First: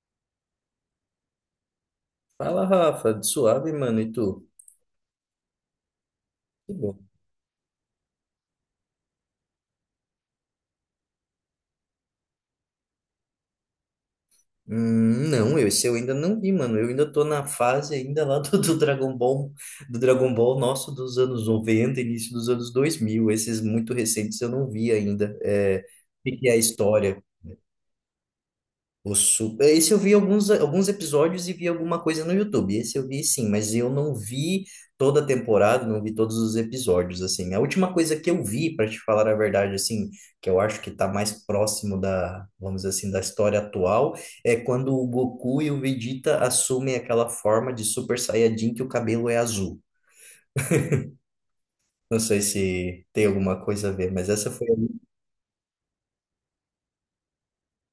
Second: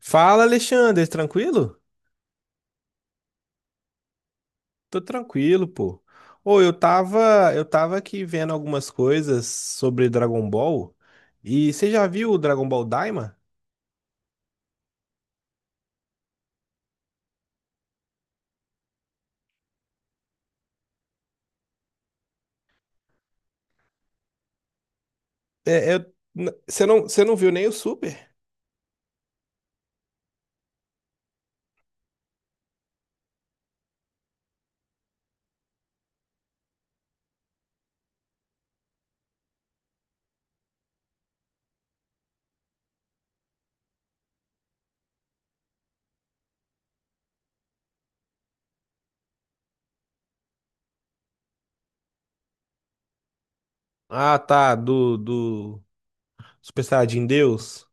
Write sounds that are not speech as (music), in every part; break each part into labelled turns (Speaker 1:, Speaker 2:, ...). Speaker 1: Fala, Alexandre, tranquilo?
Speaker 2: Fala, Rafa, de suave, mano, e tu?
Speaker 1: Tô tranquilo, pô. Ô, eu
Speaker 2: Que bom.
Speaker 1: tava, eu tava aqui vendo algumas coisas sobre Dragon Ball. E você já viu o Dragon Ball Daima?
Speaker 2: Não, esse eu ainda não vi, mano. Eu ainda tô na fase ainda lá (laughs) do Dragon Ball, do Dragon Ball nosso dos anos 90, início dos anos 2000. Esses muito recentes eu não vi ainda. É, o que que é a história?
Speaker 1: Você não viu nem o Super?
Speaker 2: Esse eu vi alguns episódios e vi alguma coisa no YouTube. Esse eu vi, sim, mas eu não vi toda a temporada, não vi todos os episódios, assim. A última coisa que eu vi, para te falar a verdade, assim, que eu acho que tá mais próximo da, vamos dizer assim, da história atual, é quando o Goku e o Vegeta assumem aquela forma de Super Saiyajin que o cabelo é azul. Não sei se tem alguma coisa a ver, mas
Speaker 1: Ah,
Speaker 2: essa foi
Speaker 1: tá,
Speaker 2: a.
Speaker 1: do Super Saiyajin Deus.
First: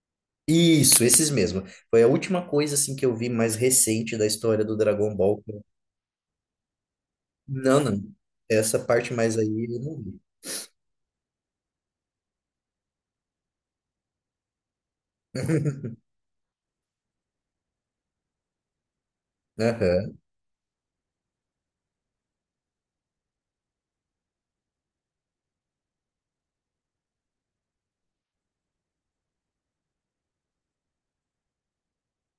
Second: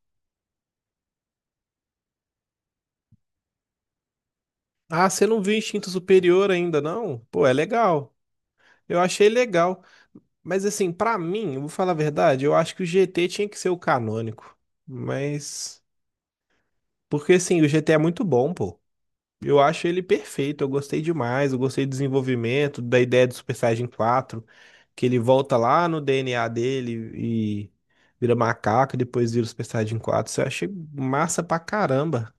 Speaker 2: Isso, esses mesmo. Foi a última coisa assim que eu vi mais recente da história do
Speaker 1: Ah,
Speaker 2: Dragon
Speaker 1: você não
Speaker 2: Ball.
Speaker 1: viu Instinto Superior ainda, não? Pô, é
Speaker 2: Não,
Speaker 1: legal.
Speaker 2: não. Essa
Speaker 1: Eu
Speaker 2: parte
Speaker 1: achei
Speaker 2: mais aí eu
Speaker 1: legal.
Speaker 2: não vi.
Speaker 1: Mas assim, pra mim, eu vou falar a verdade, eu acho que o GT tinha que ser o canônico. Mas
Speaker 2: (laughs)
Speaker 1: porque assim, o GT é muito bom, pô. Eu acho ele
Speaker 2: Aham.
Speaker 1: perfeito, eu gostei demais, eu gostei do desenvolvimento, da ideia do Super Saiyajin 4, que ele volta lá no DNA dele e vira macaco, e depois vira o Super Saiyajin 4. Isso eu achei massa pra caramba.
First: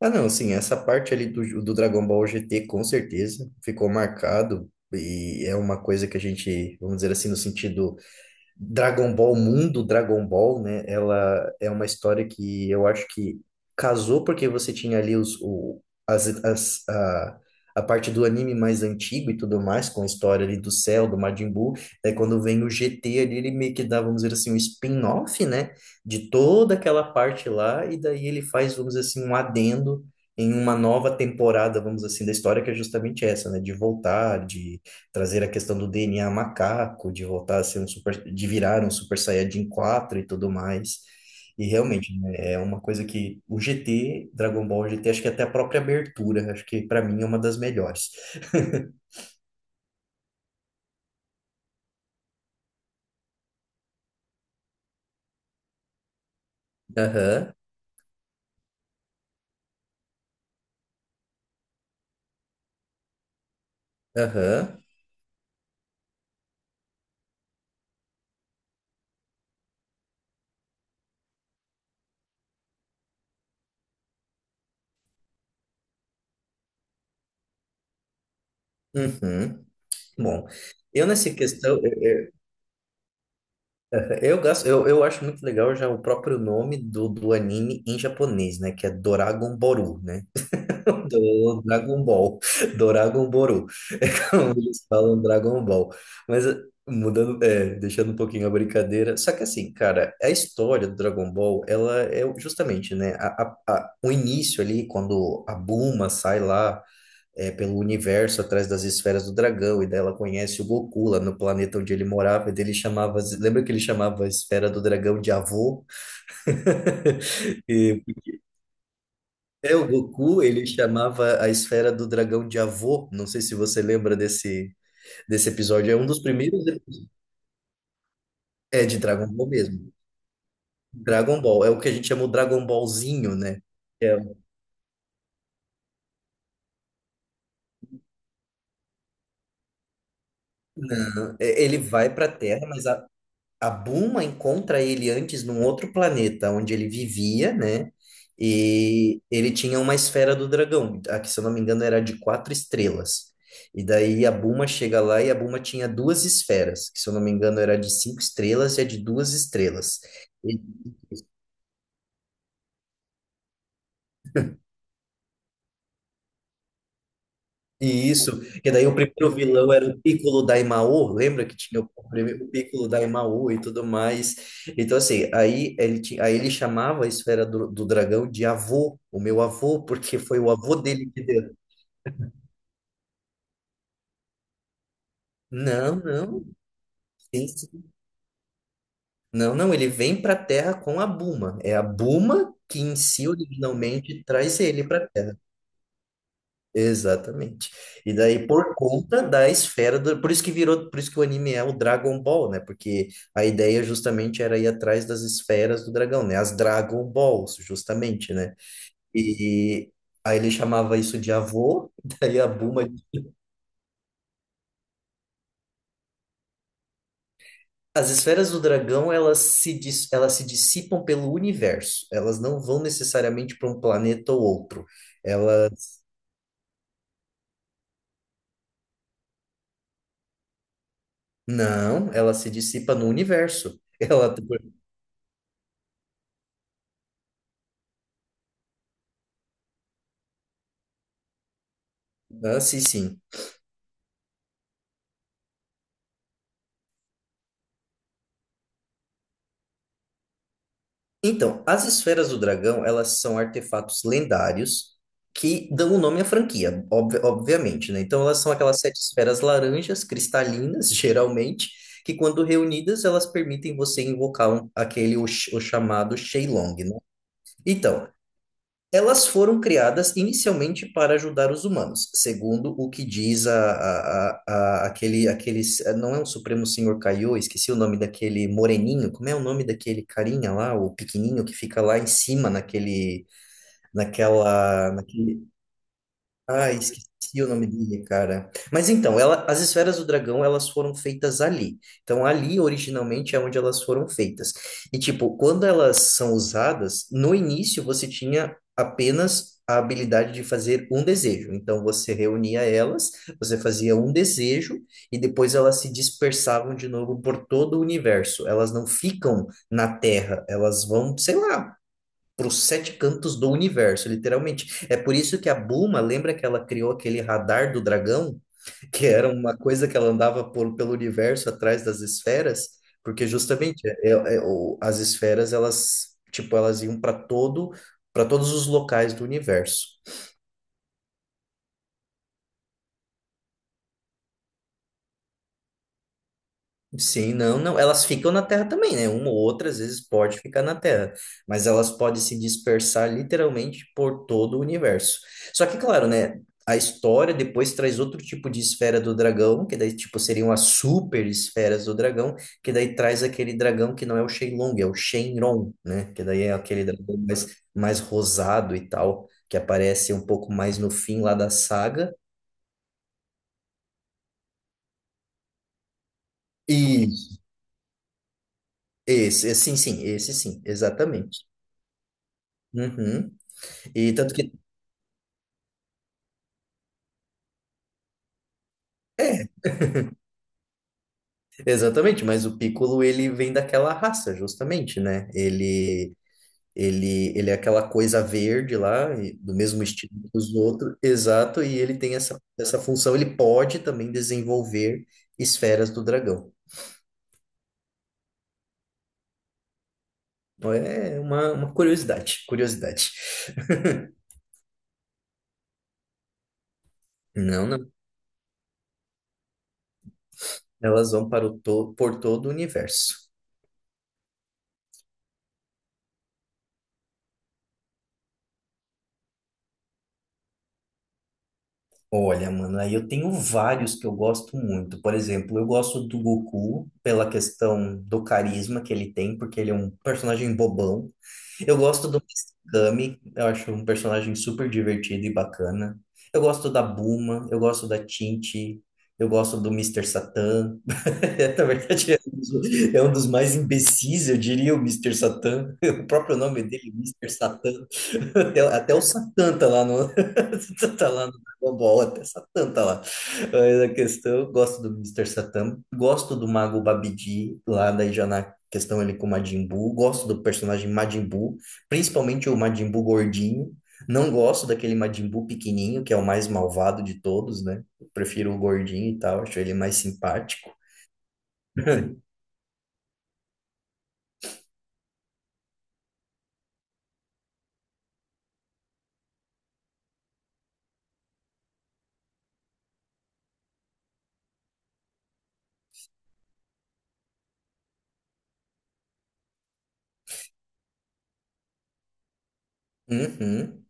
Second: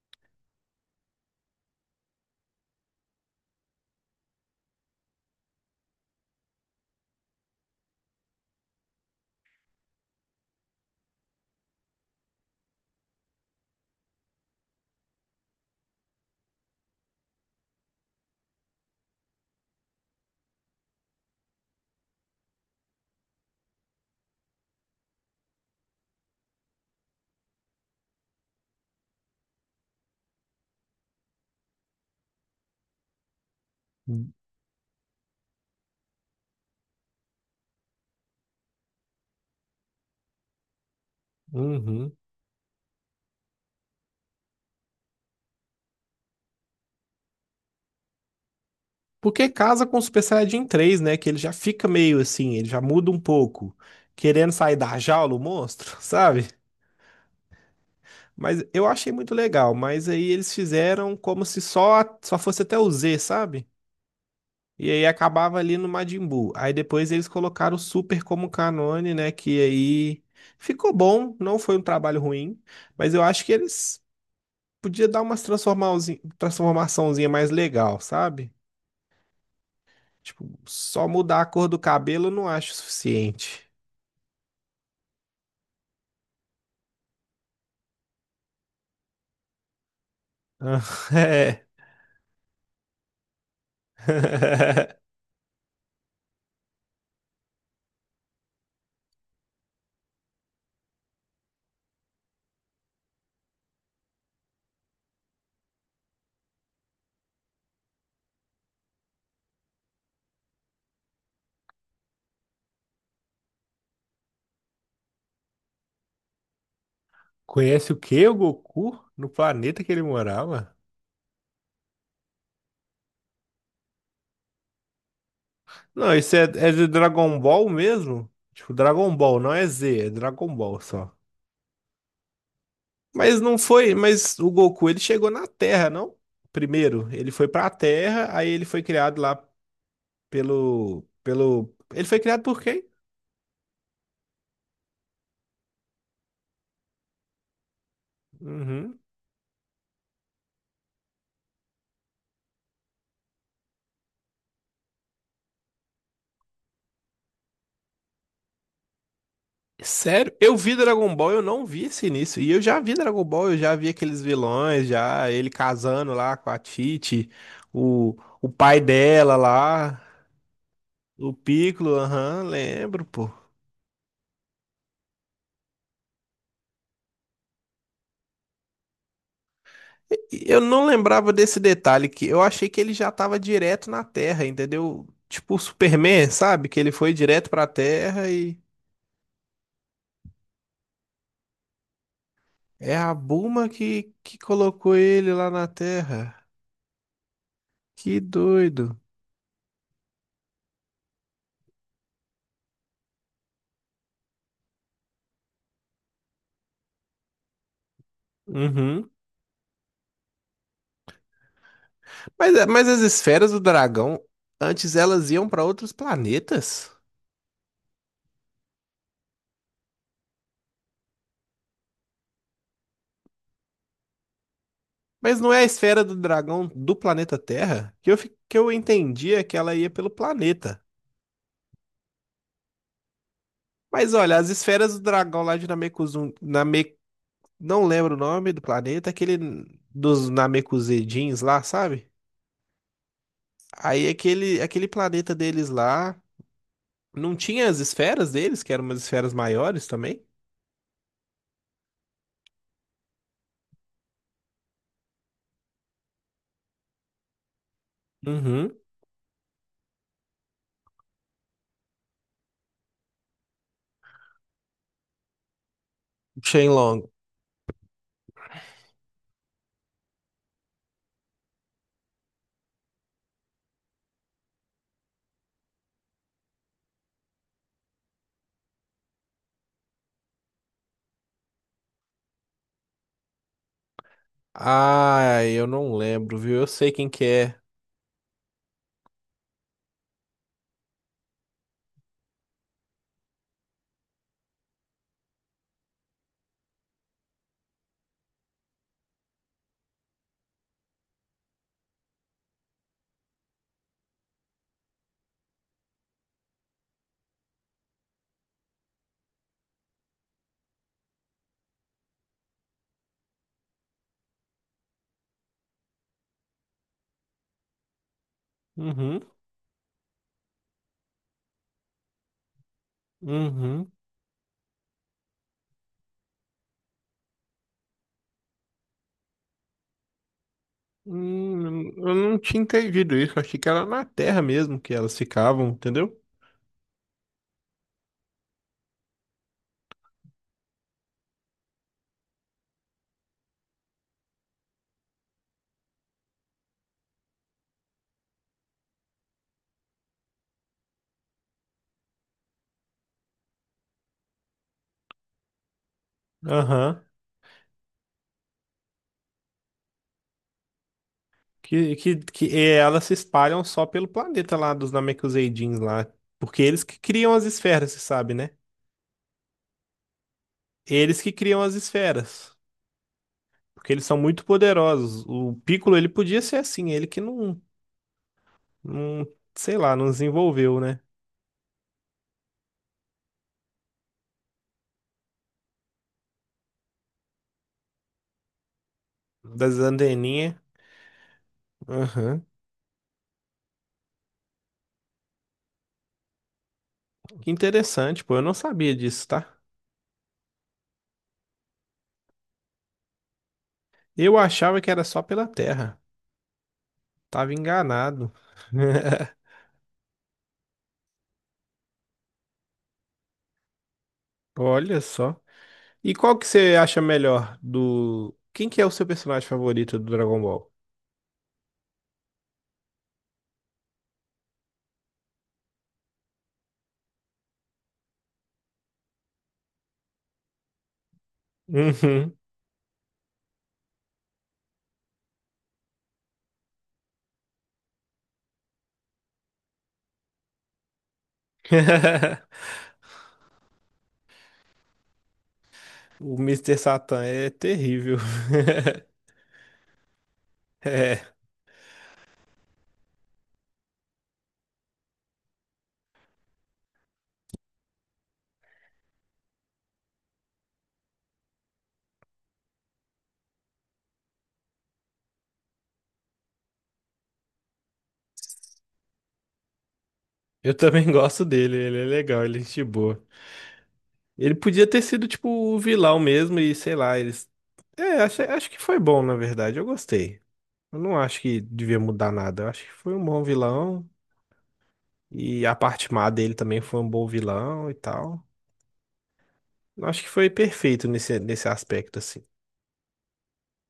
Speaker 2: Ah, não, sim, essa parte ali do Dragon Ball GT com certeza ficou marcado e é uma coisa que a gente, vamos dizer assim, no sentido. Dragon Ball Mundo, Dragon Ball, né? Ela é uma história que eu acho que casou porque você tinha ali os, o, as, a parte do anime mais antigo e tudo mais, com a história ali do Cell, do Majin Buu. Aí quando vem o GT ali, ele meio que dá, vamos dizer assim, um spin-off, né? De toda aquela parte lá, e daí ele faz, vamos dizer assim, um adendo em uma nova temporada, vamos dizer assim, da história, que é justamente essa, né? De voltar, de trazer a questão do DNA macaco, de voltar a ser um super, de virar um Super Saiyajin 4 e tudo mais. E
Speaker 1: Uhum.
Speaker 2: realmente, né, é uma coisa que o GT, Dragon Ball GT, acho que até a própria abertura, acho que pra mim é uma das melhores.
Speaker 1: Porque casa com o Super Saiyajin 3, né? Que ele já fica meio assim, ele já muda um pouco, querendo sair da jaula, o monstro, (laughs) sabe?
Speaker 2: Aham,
Speaker 1: Mas eu achei muito legal, mas aí eles fizeram como se só fosse até o Z, sabe?
Speaker 2: aham,
Speaker 1: E aí acabava ali no Majin Buu. Aí depois eles colocaram o Super como canone, né? Que aí ficou bom, não foi um trabalho ruim, mas eu acho que eles podia dar umas transformaçãozinha mais legal, sabe?
Speaker 2: uhum. Bom,
Speaker 1: Tipo,
Speaker 2: eu
Speaker 1: só
Speaker 2: nessa
Speaker 1: mudar a cor do
Speaker 2: questão,
Speaker 1: cabelo eu não acho o suficiente.
Speaker 2: eu eu acho muito legal já o próprio nome do anime em japonês, né, que é Doragon Boru, né?
Speaker 1: Ah, (laughs)
Speaker 2: Do
Speaker 1: é.
Speaker 2: Dragon Ball, Dragon Boru, (laughs) é como eles
Speaker 1: (laughs)
Speaker 2: falam Dragon Ball. Mas mudando, é, deixando um pouquinho a brincadeira. Só que assim, cara, a história do Dragon Ball, ela é justamente, né, o início ali, quando a Bulma sai lá é, pelo universo atrás das esferas do dragão, e daí ela conhece o Goku lá no planeta onde ele morava, e daí ele chamava, lembra que ele chamava a esfera do dragão de avô?
Speaker 1: Conhece o que o Goku no
Speaker 2: É,
Speaker 1: planeta
Speaker 2: o
Speaker 1: que ele
Speaker 2: Goku, ele
Speaker 1: morava?
Speaker 2: chamava a esfera do dragão de avô. Não sei se você lembra desse episódio. É um
Speaker 1: Não,
Speaker 2: dos
Speaker 1: isso é,
Speaker 2: primeiros.
Speaker 1: é de Dragon Ball mesmo? Tipo,
Speaker 2: É de
Speaker 1: Dragon
Speaker 2: Dragon
Speaker 1: Ball,
Speaker 2: Ball
Speaker 1: não é
Speaker 2: mesmo.
Speaker 1: Z, é Dragon Ball só.
Speaker 2: Dragon Ball. É o que a gente chama o Dragon Ballzinho,
Speaker 1: Mas não
Speaker 2: né?
Speaker 1: foi,
Speaker 2: É.
Speaker 1: mas o Goku ele chegou na Terra, não? Primeiro, ele foi pra Terra, aí ele foi criado lá pelo
Speaker 2: Não,
Speaker 1: pelo
Speaker 2: ele
Speaker 1: ele
Speaker 2: vai
Speaker 1: foi
Speaker 2: pra
Speaker 1: criado por
Speaker 2: Terra, mas
Speaker 1: quem?
Speaker 2: a Buma encontra ele antes num outro planeta onde ele vivia, né?
Speaker 1: Uhum.
Speaker 2: E ele tinha uma esfera do dragão, a que, se eu não me engano, era de quatro estrelas. E daí a Buma chega lá e a Buma tinha duas esferas, que, se eu não me engano, era de cinco estrelas e a de duas estrelas.
Speaker 1: Sério? Eu vi Dragon Ball, eu não vi esse início. E eu já vi Dragon Ball, eu já vi aqueles vilões, já ele casando lá com a Titi,
Speaker 2: E
Speaker 1: o,
Speaker 2: isso,
Speaker 1: o
Speaker 2: que
Speaker 1: pai
Speaker 2: daí o primeiro
Speaker 1: dela
Speaker 2: vilão era
Speaker 1: lá,
Speaker 2: o Piccolo Daimaô,
Speaker 1: o
Speaker 2: lembra que tinha
Speaker 1: Piccolo,
Speaker 2: o
Speaker 1: aham,
Speaker 2: primeiro o Piccolo
Speaker 1: lembro, pô.
Speaker 2: Daimaô e tudo mais. Então, assim, aí ele chamava a esfera do dragão de avô, o meu avô, porque foi o
Speaker 1: Eu
Speaker 2: avô
Speaker 1: não
Speaker 2: dele que
Speaker 1: lembrava
Speaker 2: deu.
Speaker 1: desse detalhe que eu achei que ele já estava direto na Terra, entendeu? Tipo o
Speaker 2: Não,
Speaker 1: Superman,
Speaker 2: não,
Speaker 1: sabe? Que ele foi
Speaker 2: sim,
Speaker 1: direto pra
Speaker 2: sim.
Speaker 1: Terra e
Speaker 2: Não, não, ele vem para a Terra com a Buma. É a Buma que
Speaker 1: é
Speaker 2: em
Speaker 1: a
Speaker 2: si
Speaker 1: Buma que,
Speaker 2: originalmente
Speaker 1: que
Speaker 2: traz ele
Speaker 1: colocou
Speaker 2: para.
Speaker 1: ele lá na Terra.
Speaker 2: Exatamente. E
Speaker 1: Que
Speaker 2: daí, por
Speaker 1: doido.
Speaker 2: conta da esfera do. Por isso que virou, por isso que o anime é o Dragon Ball, né? Porque a ideia justamente era ir atrás das esferas do dragão, né? As Dragon Balls, justamente, né?
Speaker 1: Uhum.
Speaker 2: E aí ele chamava isso de avô. (laughs) Daí a
Speaker 1: Mas,
Speaker 2: Bulma.
Speaker 1: mas as esferas do dragão, antes elas iam pra outros planetas?
Speaker 2: As esferas do dragão, elas se dissipam pelo universo. Elas não vão necessariamente para um planeta ou outro.
Speaker 1: Mas não é a
Speaker 2: Elas.
Speaker 1: esfera do dragão do planeta Terra? Que eu entendia que ela ia pelo planeta.
Speaker 2: Não, ela se dissipa no universo. (laughs)
Speaker 1: Mas
Speaker 2: Ela,
Speaker 1: olha, as
Speaker 2: tipo.
Speaker 1: esferas do dragão lá de Namekusum, não lembro o nome do planeta, aquele dos Namekusei-jins lá, sabe?
Speaker 2: Ah, sim, sim.
Speaker 1: Aí aquele planeta deles lá, não tinha as esferas deles, que eram umas esferas maiores também?
Speaker 2: Então, as esferas do dragão, elas são artefatos lendários que dão o nome à franquia, obviamente, né? Então, elas são
Speaker 1: Uhum.
Speaker 2: aquelas sete esferas laranjas, cristalinas, (laughs) geralmente, que quando reunidas, elas permitem você invocar o chamado Shenlong, né?
Speaker 1: Shenlong.
Speaker 2: Então, elas foram criadas inicialmente para ajudar os humanos, segundo o que diz aquele, não é um Supremo Senhor Kaiô, esqueci o nome daquele moreninho, como é o nome daquele carinha lá, o pequenininho que fica lá em cima naquele, naquela,
Speaker 1: Ah,
Speaker 2: naquele
Speaker 1: eu não lembro, viu? Eu sei quem que
Speaker 2: Esqueci o
Speaker 1: é.
Speaker 2: nome dele, cara. Mas então, as esferas do dragão, elas foram feitas ali. Então, ali originalmente é onde elas foram feitas. E tipo, quando elas são usadas, no início você tinha apenas a habilidade de fazer um desejo. Então, você reunia elas, você fazia um desejo e depois elas se dispersavam de novo por todo o universo. Elas não ficam na Terra, elas vão, sei lá, para os sete cantos do universo, literalmente. É por isso que a Buma lembra que ela criou aquele radar do dragão, (laughs) que
Speaker 1: Uhum,
Speaker 2: era uma coisa que ela andava pelo universo atrás das esferas, porque justamente
Speaker 1: uhum.
Speaker 2: as esferas, elas tipo elas iam para todos os locais do universo.
Speaker 1: Eu não tinha entendido isso, achei que era na Terra mesmo que elas ficavam, entendeu?
Speaker 2: Sim, não, não. Elas ficam na Terra também, né? Uma ou outra, às vezes, pode ficar na Terra, mas elas podem se dispersar literalmente por todo o universo. Só que, claro, né? A história depois traz outro tipo de esfera do dragão, que daí, tipo, seriam as super esferas do dragão, que daí traz aquele dragão que não é o Shenlong, é o Shenron, né? Que daí é aquele
Speaker 1: Aham.
Speaker 2: dragão mais rosado e tal, que aparece um pouco mais no fim lá da
Speaker 1: Que,
Speaker 2: saga.
Speaker 1: que, que é, elas se espalham só pelo planeta lá dos Namekuseidins lá. Porque eles que
Speaker 2: E
Speaker 1: criam as esferas, você sabe, né?
Speaker 2: esse, sim, sim, esse sim,
Speaker 1: Eles que
Speaker 2: exatamente.
Speaker 1: criam as esferas.
Speaker 2: Uhum.
Speaker 1: Porque eles
Speaker 2: E
Speaker 1: são
Speaker 2: tanto
Speaker 1: muito
Speaker 2: que,
Speaker 1: poderosos. O Piccolo, ele podia ser assim. Ele que não, não sei lá, não desenvolveu, né?
Speaker 2: exatamente, mas o Piccolo ele vem daquela raça, justamente, né? Ele é aquela coisa verde lá, do
Speaker 1: Das
Speaker 2: mesmo estilo que os
Speaker 1: anteninhas.
Speaker 2: outros, exato, e ele tem
Speaker 1: Aham.
Speaker 2: essa função, ele pode também desenvolver esferas do dragão.
Speaker 1: Que interessante, pô. Eu não sabia disso, tá?
Speaker 2: Então, é uma curiosidade, curiosidade. (laughs)
Speaker 1: Eu achava que era só pela Terra. Tava
Speaker 2: Não, não,
Speaker 1: enganado. (laughs)
Speaker 2: elas vão para o to por todo o universo.
Speaker 1: Olha só. E qual que você acha melhor do... Quem que é o seu personagem favorito do Dragon Ball?
Speaker 2: Olha, mano, aí eu tenho vários que eu gosto muito. Por exemplo, eu gosto do Goku pela questão do carisma que ele tem, porque ele é um personagem bobão. Eu gosto do
Speaker 1: Uhum.
Speaker 2: Mestre Kami, eu acho um personagem super divertido e bacana. Eu gosto da Bulma, eu gosto da Tinte, eu gosto do Mister Satan. (laughs) Na verdade,
Speaker 1: (laughs)
Speaker 2: é um dos mais imbecis, eu diria, o Mister Satan. (laughs) O
Speaker 1: O
Speaker 2: próprio nome
Speaker 1: Mister
Speaker 2: dele,
Speaker 1: Satan
Speaker 2: Mister
Speaker 1: é
Speaker 2: Satan.
Speaker 1: terrível.
Speaker 2: (laughs) Até
Speaker 1: (laughs)
Speaker 2: o Satã tá lá no. (laughs) Tá
Speaker 1: É,
Speaker 2: lá no Dragon Ball, até Satã tá lá. Mas a questão, eu gosto do Mister Satã, gosto do Mago Babidi, lá daí já na questão ele com o Majin Buu, gosto do personagem Majin Buu, principalmente o Majin Buu gordinho. Não gosto daquele Majin Buu pequenininho, que é o mais malvado de todos, né? Eu prefiro o gordinho e tal, acho ele mais simpático.
Speaker 1: eu também (laughs) gosto dele, ele é
Speaker 2: (laughs)
Speaker 1: legal, ele é gente boa. Ele podia ter sido tipo o vilão mesmo e sei lá, eles. É, acho que foi bom, na verdade, eu gostei. Eu não acho que devia mudar nada, eu acho que foi um bom vilão e a parte má dele também foi um bom vilão e tal. Eu acho que foi perfeito nesse aspecto, assim.
Speaker 2: Uhum.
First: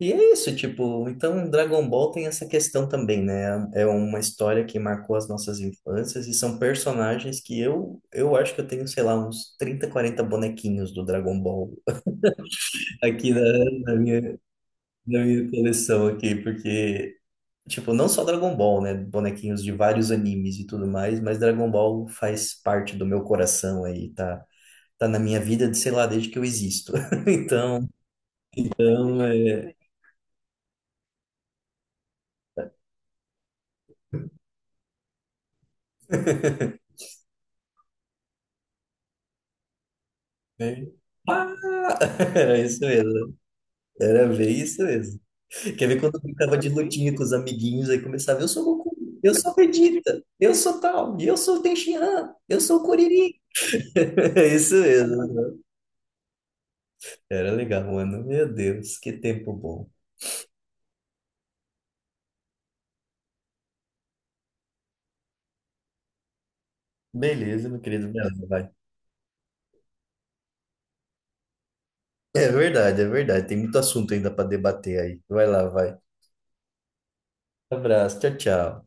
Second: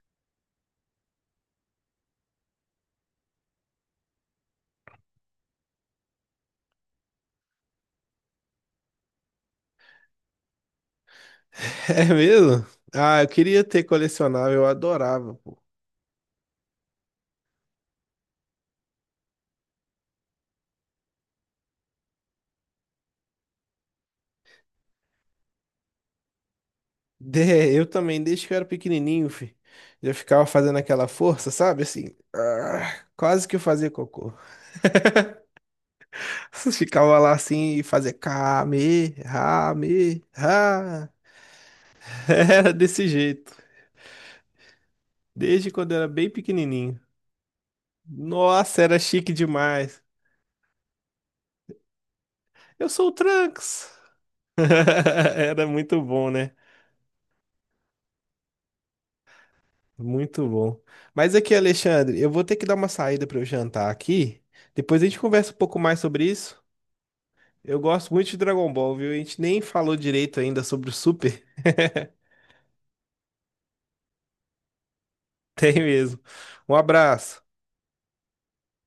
Speaker 2: E é isso, tipo, então Dragon Ball tem essa questão também, né? É uma história que marcou as nossas infâncias e são personagens que eu acho que eu tenho, sei lá, uns 30, 40 bonequinhos do Dragon Ball
Speaker 1: É mesmo? Ah, eu
Speaker 2: aqui
Speaker 1: queria ter
Speaker 2: na minha,
Speaker 1: colecionável, eu
Speaker 2: na
Speaker 1: adorava,
Speaker 2: minha
Speaker 1: pô.
Speaker 2: coleção aqui, porque, tipo, não só Dragon Ball, né? Bonequinhos de vários animes e tudo mais, mas Dragon Ball faz parte do meu coração aí, tá, tá na minha vida, de, sei lá, desde que eu existo. (laughs)
Speaker 1: Eu
Speaker 2: Então,
Speaker 1: também, desde que eu era
Speaker 2: então
Speaker 1: pequenininho, eu ficava fazendo aquela força, sabe? Assim, ah, quase que eu fazia cocô. (laughs) Ficava lá assim e fazia kame, rame,
Speaker 2: é-
Speaker 1: ha. (laughs)
Speaker 2: (laughs) era
Speaker 1: Era
Speaker 2: isso
Speaker 1: desse
Speaker 2: mesmo.
Speaker 1: jeito,
Speaker 2: Era bem isso mesmo.
Speaker 1: desde
Speaker 2: Quer
Speaker 1: quando eu
Speaker 2: ver
Speaker 1: era
Speaker 2: quando eu
Speaker 1: bem
Speaker 2: brincava de
Speaker 1: pequenininho.
Speaker 2: lutinha com os amiguinhos, aí começava, eu sou
Speaker 1: Nossa,
Speaker 2: Goku,
Speaker 1: era chique
Speaker 2: eu sou
Speaker 1: demais.
Speaker 2: Vegeta, eu sou tal, eu sou o Tenshinhan, eu sou o
Speaker 1: Eu sou o
Speaker 2: Kuririn.
Speaker 1: Trunks.
Speaker 2: (laughs) É isso
Speaker 1: (laughs)
Speaker 2: mesmo.
Speaker 1: Era muito bom, né?
Speaker 2: Era legal, mano. Meu Deus, que tempo bom.
Speaker 1: Muito bom. Mas aqui, Alexandre, eu vou ter que dar uma saída para eu jantar aqui. Depois a gente conversa um pouco mais sobre isso.
Speaker 2: Beleza,
Speaker 1: Eu
Speaker 2: meu
Speaker 1: gosto
Speaker 2: querido. Vai,
Speaker 1: muito de
Speaker 2: lá, vai.
Speaker 1: Dragon Ball, viu? A gente nem falou direito ainda sobre o Super. (laughs)
Speaker 2: É verdade, é verdade. Tem muito assunto ainda para debater aí. Vai lá,
Speaker 1: Tem
Speaker 2: vai.
Speaker 1: mesmo. Um abraço.
Speaker 2: Abraço, tchau, tchau.